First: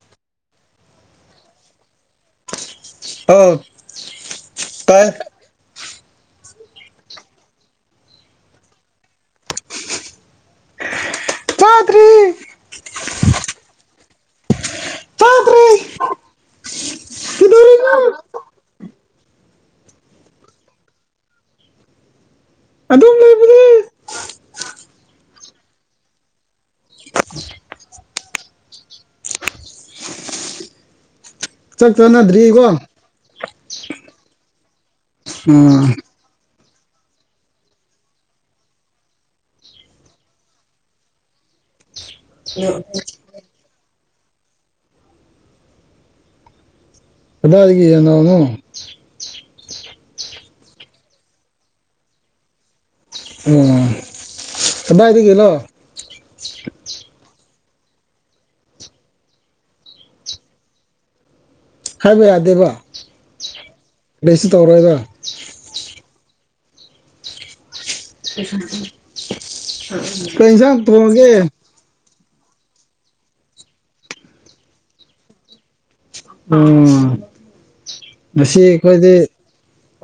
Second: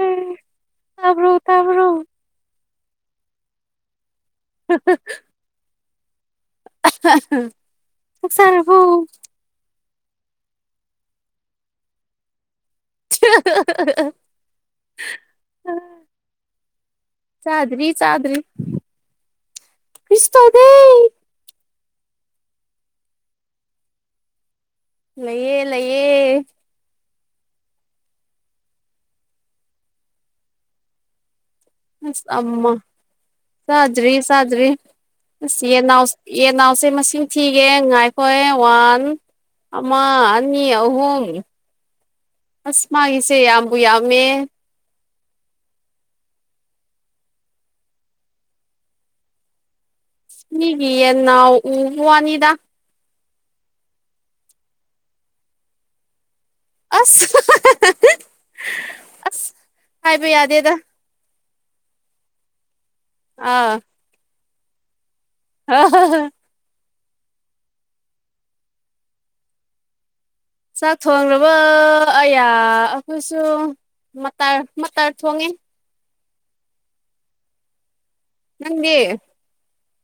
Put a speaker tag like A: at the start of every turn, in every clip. A: ꯎꯝ ꯇꯥꯕ꯭ꯔꯣ ꯇꯥꯕ꯭ꯔꯣ
B: ꯑꯥꯎ
A: ꯍꯥꯍꯥ [inaudible] ꯆꯥꯛ ꯆꯥꯔꯕꯣ
B: ꯆꯥꯗ꯭ꯔꯤ
A: ꯍꯥꯍꯥꯍꯥ
B: ꯆꯥꯗ꯭ꯔꯤ
A: [inaudible] ꯆꯥꯗ꯭ꯔꯤ
B: ꯀꯩꯗꯧꯔꯤꯅꯣ
A: ꯆꯥꯗ꯭ꯔꯤ ꯀ꯭ꯔꯤꯁ ꯇꯧꯗꯦ
B: ꯑꯗꯨꯝ ꯂꯩꯕꯅꯦ
A: ꯂꯩꯌꯦ ꯂꯩꯌꯦ
B: ꯆꯥꯛ
A: ꯑꯁ
B: ꯆꯥꯅꯗ꯭ꯔꯤꯀꯣ
A: ꯑꯃ ꯆꯥꯗ꯭ꯔꯤ ꯆꯥꯗ꯭ꯔꯤ ꯑꯁ ꯌꯦ
B: ꯎꯝ
A: ꯅꯥꯎꯁ ꯌꯦꯟꯅꯥꯎꯁꯦ ꯃꯁꯤꯡ ꯊꯤꯒꯦ ꯉꯥꯏꯈꯣꯑꯦ ꯋꯥꯟ ꯑꯃ ꯑꯅꯤ ꯑꯍꯨꯝ ꯑꯁ ꯃꯥꯒꯤꯁꯦ ꯌꯥꯝꯕꯨ ꯌꯥꯝꯃꯦ
B: ꯀꯗꯥꯏꯗꯒꯤ ꯌꯦꯅꯥꯎꯅꯣ
A: ꯃꯤꯒꯤ ꯌꯦꯟꯅꯥꯎ ꯎꯕ꯭ꯋꯥꯅꯤꯗ
B: ꯎꯝ ꯀꯗꯥꯏꯗꯒꯤꯅꯣ
A: ꯑꯁ ꯑꯁ ꯍꯥꯏꯕ ꯌꯥꯗꯦꯗ
B: ꯍꯥꯏꯕ ꯌꯥꯗꯦꯕ
A: ꯑꯥꯎ
B: ꯀꯩꯁꯨ ꯇꯧꯔꯣꯏꯕ
A: ꯍꯥ ꯍꯥ [inaudible]
B: ꯀꯩꯁꯥꯡ ꯊꯣꯡꯉꯥꯒꯦ
A: ꯑꯛ ꯑꯌꯥ ꯑꯩꯈꯣꯏꯁꯨ ꯃꯇꯜ ꯃꯇꯜ ꯊꯣꯡꯉꯦ
B: ꯑꯣ ꯉꯁꯤ
A: ꯅꯪꯗꯤ
B: ꯑꯩꯈꯣꯏꯗꯤ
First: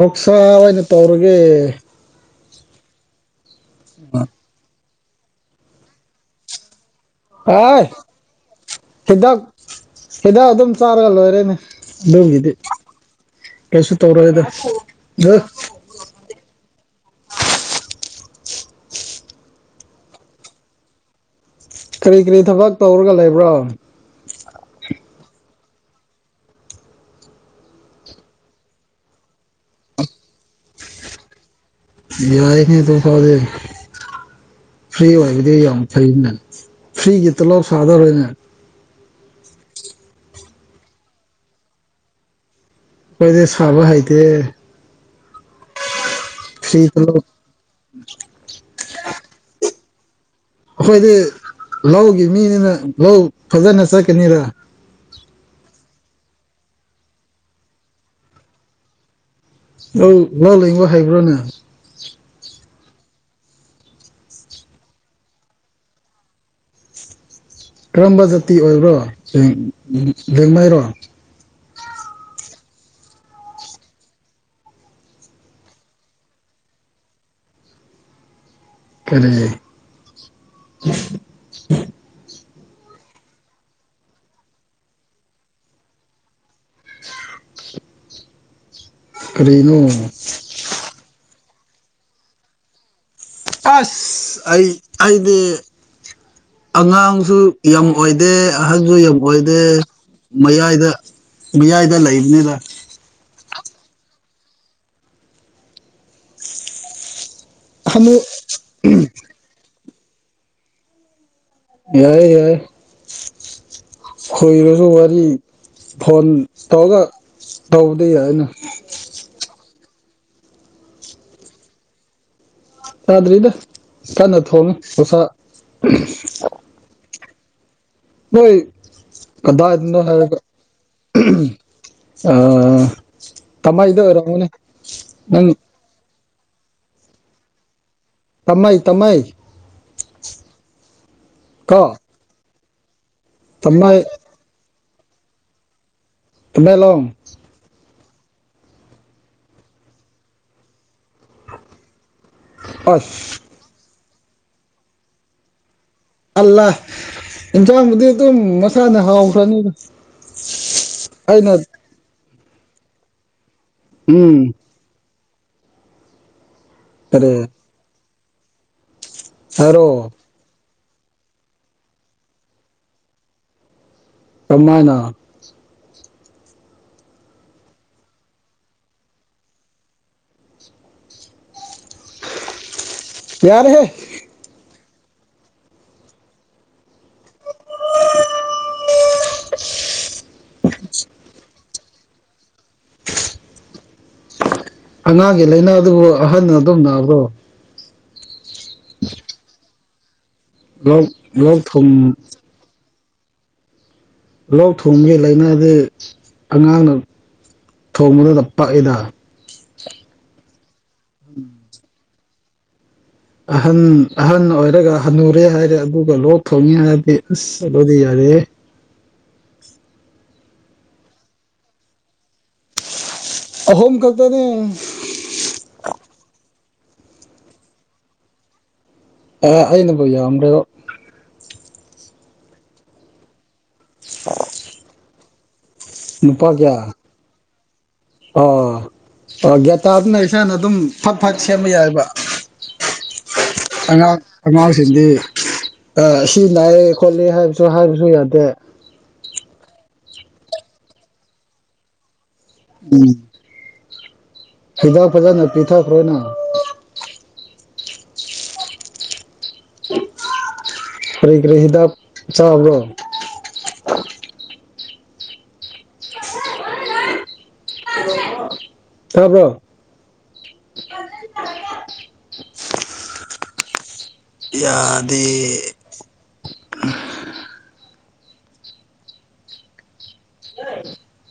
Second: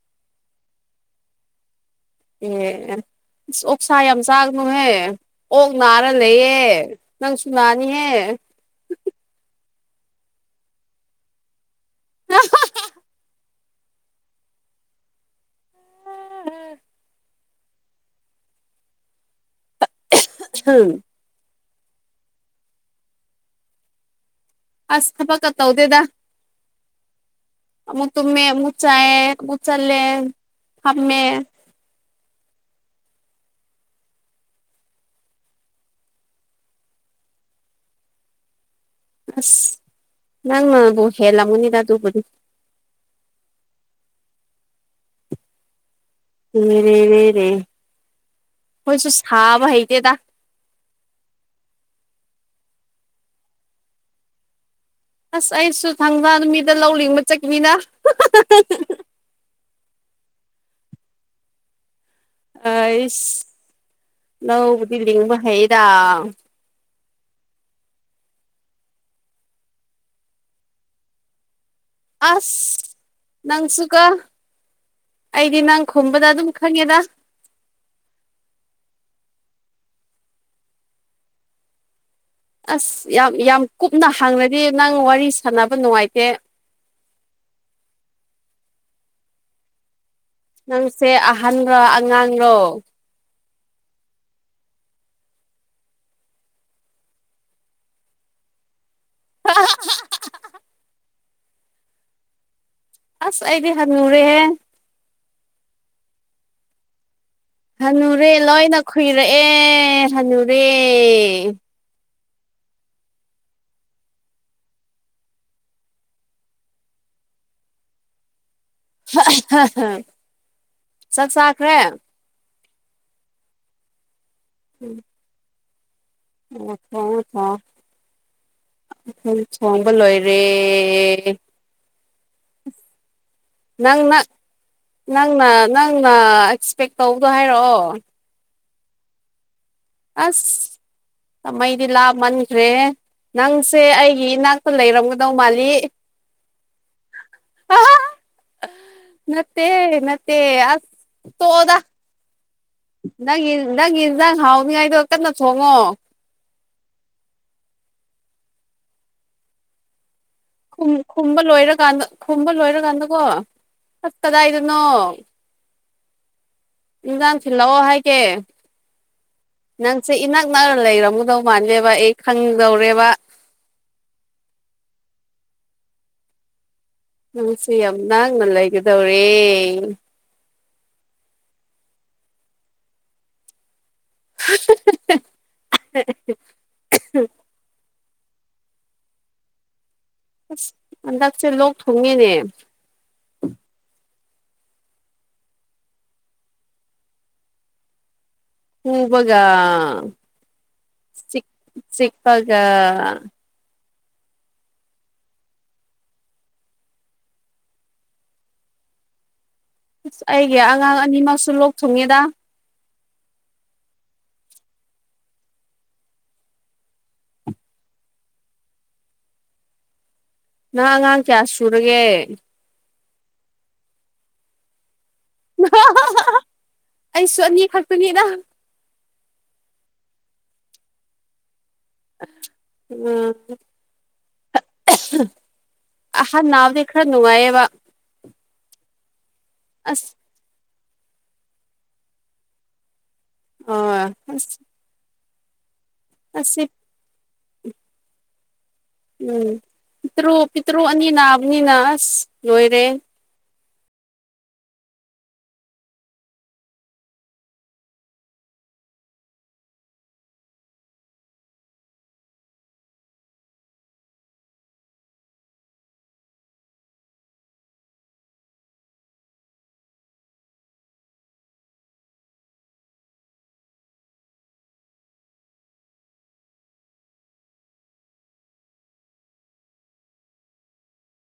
B: ꯑꯣꯛꯁꯥ ꯑꯣꯏꯅ ꯇꯧꯔꯒꯦ
A: ꯑꯦꯁ ꯑꯣꯛꯁꯥ ꯌꯥꯝ ꯆꯥꯒꯅꯨꯍꯦ ꯑꯣꯛ ꯅꯥꯔ ꯂꯩꯌꯦ ꯅꯪꯁꯨ
B: ꯑꯥꯏ
A: ꯅꯥꯅꯤꯍꯦ
B: ꯍꯤꯗꯥꯛ ꯍꯤꯗꯥꯛ ꯑꯗꯨꯝ ꯆꯥꯔꯒ ꯂꯣꯏꯔꯦꯅꯦ ꯑꯗꯨꯒꯤꯗꯤ ꯀꯩꯁꯨ ꯇꯧꯔꯣꯏꯗ [unintelligible]
A: [unintelligible] [unintelligible]
B: ꯀꯔꯤ ꯀꯔꯤ ꯊꯕꯛ ꯇꯧꯔꯒ ꯂꯩꯕ꯭ꯔꯣ
A: ꯑꯁ ꯊꯕꯛꯀ ꯇꯧꯗꯦꯗ ꯑꯃꯨꯛ ꯇꯨꯃꯦ ꯑꯃꯨꯛ ꯆꯥꯏ ꯑꯃꯨꯛ ꯆꯠꯂꯦ ꯐꯝꯃꯦ
B: ꯌꯥꯏꯅꯦ ꯑꯗꯨꯐꯥꯎꯗꯤ ꯐ꯭ꯔꯤ ꯑꯣꯏꯕꯗꯤ ꯌꯥꯝ ꯐꯩꯅꯦ ꯐ꯭ꯔꯤꯒꯤ ꯇꯣꯂꯣꯞ ꯁꯥꯗꯧꯔꯦꯅꯦ
A: ꯑꯁ ꯅꯪꯅꯕꯨ ꯍꯦꯜꯂꯝꯒꯅꯤꯗ ꯑꯗꯨꯕꯨꯗꯤ
B: ꯑꯩꯈꯣꯏꯗꯤ ꯁꯥꯕ ꯍꯩꯇꯦ ꯐ꯭ꯔꯤ
A: ꯔꯦ
B: ꯇꯣꯂꯣꯞ
A: ꯔꯦ ꯔꯦ ꯈꯣꯏꯁꯨ ꯁꯥꯕ ꯍꯩꯇꯦꯗ
B: ꯑꯩꯈꯣꯏꯗꯤ ꯂꯧꯒꯤ ꯃꯤꯅꯤꯅ ꯂꯧ ꯐꯖꯅ ꯆꯠꯀꯅꯤꯗ
A: ꯑꯁ ꯑꯩꯁꯨ ꯊꯪꯖ ꯅꯨꯃꯤꯠꯗ ꯂꯧ ꯂꯤꯡꯕ ꯆꯠꯀꯅꯤꯗ
B: ꯂꯣ ꯂꯤꯡꯕ ꯍꯥꯏꯕ꯭ꯔꯣꯅꯦ
A: ꯑꯩꯁ ꯂꯧꯕꯩꯗꯤ ꯂꯤꯡꯕ ꯍꯩꯗ
B: ꯀꯔꯝꯕ ꯖꯥꯇꯤ ꯑꯣꯏꯕ꯭ꯔꯣ ꯂꯦꯡ ꯂꯦꯡꯃꯥꯏꯔꯣ
A: ꯑꯁ ꯅꯪꯁꯨꯀꯣ ꯑꯩꯗꯤ ꯅꯪ ꯈꯨꯝꯕꯗ ꯑꯗꯨꯝ ꯈꯪꯉꯦꯗ
B: ꯀꯔꯤ
A: ꯑꯁ ꯌꯥꯝ ꯌꯥꯝ ꯀꯨꯞꯅ ꯍꯥꯡꯔꯗꯤ ꯅꯪ ꯋꯥꯔꯤ ꯁꯥꯟꯅꯕ ꯅꯨꯡꯉꯥꯏꯇꯦ
B: ꯀꯔꯤꯅꯣ
A: ꯅꯪꯁꯦ ꯑꯍꯟꯔꯣ ꯑꯉꯥꯡꯔꯣ
B: ꯑꯁ ꯑꯩ ꯑꯩꯗꯤ ꯑꯉꯥꯡꯁꯨ ꯌꯥꯝ ꯑꯣꯏꯗꯦ ꯑꯍꯜꯁꯨ ꯌꯥꯝ ꯑꯣꯏꯗꯦ ꯃꯌꯥꯏꯗ ꯃꯌꯥꯏꯗ ꯂꯩꯕꯅꯤꯗ
A: ꯑꯁ ꯑꯩꯗꯤ ꯍꯟꯅꯨꯔꯦꯍꯦ
B: ꯍꯅꯨ
A: ꯍꯥꯅꯨꯔꯦ ꯂꯣꯏꯅ ꯈꯨꯏꯔꯛꯑꯦ ꯍꯅꯨꯔꯦ
B: ꯌꯥꯏ ꯌꯥꯏ ꯈꯨꯏꯔꯁꯨ ꯋꯥꯔꯤ ꯐꯣꯟ ꯇꯧꯔꯒ ꯇꯥꯎꯕꯗ ꯌꯥꯏꯅ
A: [unintelligible] ꯆꯥꯛ ꯆꯥꯈ꯭ꯔꯦ
B: ꯆꯥꯗ꯭ꯔꯤꯗ ꯀꯟꯅ ꯊꯣꯡꯉꯤ ꯑꯣꯛꯁꯥ
A: [unintelligible]
B: ꯅꯣꯏ
A: [unintelligible] ꯂꯣꯏꯔꯦ
B: ꯑ [unintelligible]
A: ꯅꯪꯅ
B: ꯑꯣꯏꯔꯝꯒꯅꯦ ꯅꯪ
A: ꯅꯪꯅ ꯅꯪꯅ ꯑꯦꯛꯁꯄꯦꯛ ꯇꯧꯕꯗꯣ ꯍꯥꯏꯔꯛꯑꯣ
B: ꯇꯝꯃꯥꯏ ꯇꯝꯃꯥꯏ
A: ꯑꯁ
B: ꯀꯣ
A: ꯇꯃꯩꯗꯤ ꯂꯥꯞ ꯃꯟꯈ꯭ꯔꯦꯍꯦ ꯅꯪꯁꯦ
B: ꯇꯥꯃꯩ
A: ꯑꯩꯒꯤ ꯏꯅꯥꯛ ꯂꯩꯔꯝꯒꯗꯧ ꯃꯥꯜꯂꯤ
B: ꯇꯃꯦꯂꯣꯡ
A: [unintelligible] ꯅꯠꯇꯦ ꯅꯠꯇꯦ ꯇꯣꯛꯑꯣꯗ
B: ꯑꯁ
A: ꯅꯪꯒꯤ ꯅꯪꯒꯤ ꯏꯟꯖꯥꯡ ꯍꯥꯎꯅꯤꯉꯥꯏꯗꯣ ꯀꯟꯅ ꯊꯣꯡꯉꯣ
B: ꯑꯜꯂꯥ ꯏꯟꯁꯥꯡꯕꯨꯗꯤ ꯑꯗꯨꯝ ꯃꯁꯥꯅ ꯍꯥꯎꯈ꯭ꯔꯅꯤꯗ
A: ꯈꯨꯝ ꯈꯨꯝꯕ
B: ꯑꯩꯅ
A: ꯂꯣꯏꯔꯀꯥꯟꯗ ꯈꯨꯝꯕ ꯂꯣꯏꯔꯀꯥꯟꯗꯀꯣ
B: ꯎꯝ
A: ꯀꯗꯥꯏꯗ ꯅꯣ
B: ꯀꯔꯤ
A: ꯏꯟꯖꯥꯟ ꯊꯤꯟꯂꯛꯑꯣ ꯍꯥꯏꯒꯦ
B: ꯍꯥꯏꯔꯛꯑꯣ
A: ꯅꯪꯁꯦ ꯏꯅꯛ ꯅꯛꯔ ꯂꯩꯔꯝꯒꯗꯧ ꯃꯥꯜꯂꯦꯕ ꯑꯩ ꯈꯪꯗꯧꯔꯦꯕ
B: ꯀꯃꯥꯏꯅ
A: ꯅꯪꯁꯤ ꯌꯥꯝ ꯅꯛꯅ ꯂꯩꯒꯗꯧꯔꯦ
B: ꯌꯥꯔꯦꯍꯦ
A: [inaudible] [inaudible] ꯑꯁ ꯍꯟꯗꯛꯁꯦ ꯂꯣꯛ ꯊꯣꯡꯉꯦꯅꯦ
B: ꯑꯉꯥꯡꯒꯤ ꯂꯥꯏꯅꯥꯗꯨꯕꯨ ꯑꯍꯟꯅ ꯑꯗꯨꯝ ꯅꯥꯕ꯭ꯔꯣ
A: ꯎ ꯋꯥꯒ
B: ꯂꯣꯛ ꯂꯣꯛ ꯊꯝ
A: ꯑ
B: ꯂꯧ ꯊꯣꯡꯕꯒꯤ ꯂꯥꯏꯅꯥꯗꯤ ꯑꯉꯥꯡꯅ ꯊꯣꯡꯕꯗꯨꯗ ꯄꯛꯏꯗ
A: ꯑꯁ ꯑꯩꯒꯤ ꯑꯉꯥꯡ ꯑꯅꯤꯃꯛꯁꯨ ꯂꯣꯛ ꯊꯨꯡꯉꯦꯗ
B: ꯑꯍꯟ ꯑꯍꯟ ꯑꯣꯏꯔꯒ ꯍꯜꯟꯅꯨꯔꯦ ꯍꯥꯏꯔꯦ ꯑꯗꯨꯒ ꯂꯣꯛ ꯊꯣꯡꯉꯦ ꯍꯥꯏꯔꯗꯤ ꯑꯁ ꯑꯗꯨꯠꯂꯗꯤ ꯌꯥꯔꯦꯑꯦ
A: ꯅ ꯑꯉꯥꯡ ꯀꯌꯥ ꯁꯨꯔꯒꯦ
B: ꯑꯍꯣꯝ ꯈꯗꯅꯦ
A: ꯑꯩꯁꯨ ꯑꯅꯤ ꯈꯛꯇꯅꯤꯅ
B: ꯑꯦ ꯑꯩꯅꯕꯨ ꯌꯥꯝꯈ꯭ꯔꯦꯕꯣ
A: ꯎꯝ
B: [inaudible]
A: ꯑꯍꯥ
B: ꯅꯨꯄꯥ
A: ꯅꯅꯥ
B: ꯀꯌꯥ
A: ꯗꯈꯔ ꯅꯅꯨꯡꯉꯌꯦ ꯋꯥ
B: ꯑꯣ ꯑꯣ
A: ꯑꯁ
B: ꯒ꯭ꯌꯥꯇꯥꯗꯨꯅ ꯏꯁꯥꯅ ꯑꯗꯨꯝ ꯐꯠ ꯐꯠ ꯁꯦꯝꯕ ꯌꯥꯏꯑꯕ
A: ꯑ
B: ꯑꯉꯥꯡ
A: ꯑꯁ
B: ꯑꯉꯥꯡꯁꯤꯡꯗꯤ ꯁꯤ
A: ꯑꯁꯤ
B: ꯅꯥꯏꯌꯦ ꯈꯣꯠꯂꯤ ꯍꯥꯏꯕꯁꯨ ꯍꯥꯏꯕꯁꯨ ꯌꯥꯗꯦ
A: ꯎꯝ ꯄꯤꯇꯔꯨ ꯄꯤꯇꯔꯨ ꯑꯅꯤ ꯅꯥꯕꯅꯤꯅ ꯑꯁ ꯂꯣꯏꯔꯦ
B: ꯎꯝ ꯍꯤꯗꯥꯛ ꯐꯖꯅ ꯄꯤꯊꯈ꯭ꯔꯣꯅ ꯀꯔ ꯀꯔꯔꯤ ꯍꯤꯗꯞ ꯆꯥꯕ꯭ꯔꯣ ꯍꯥꯥꯕ꯭ꯔꯣ [inaudible] ꯌꯥꯗꯤ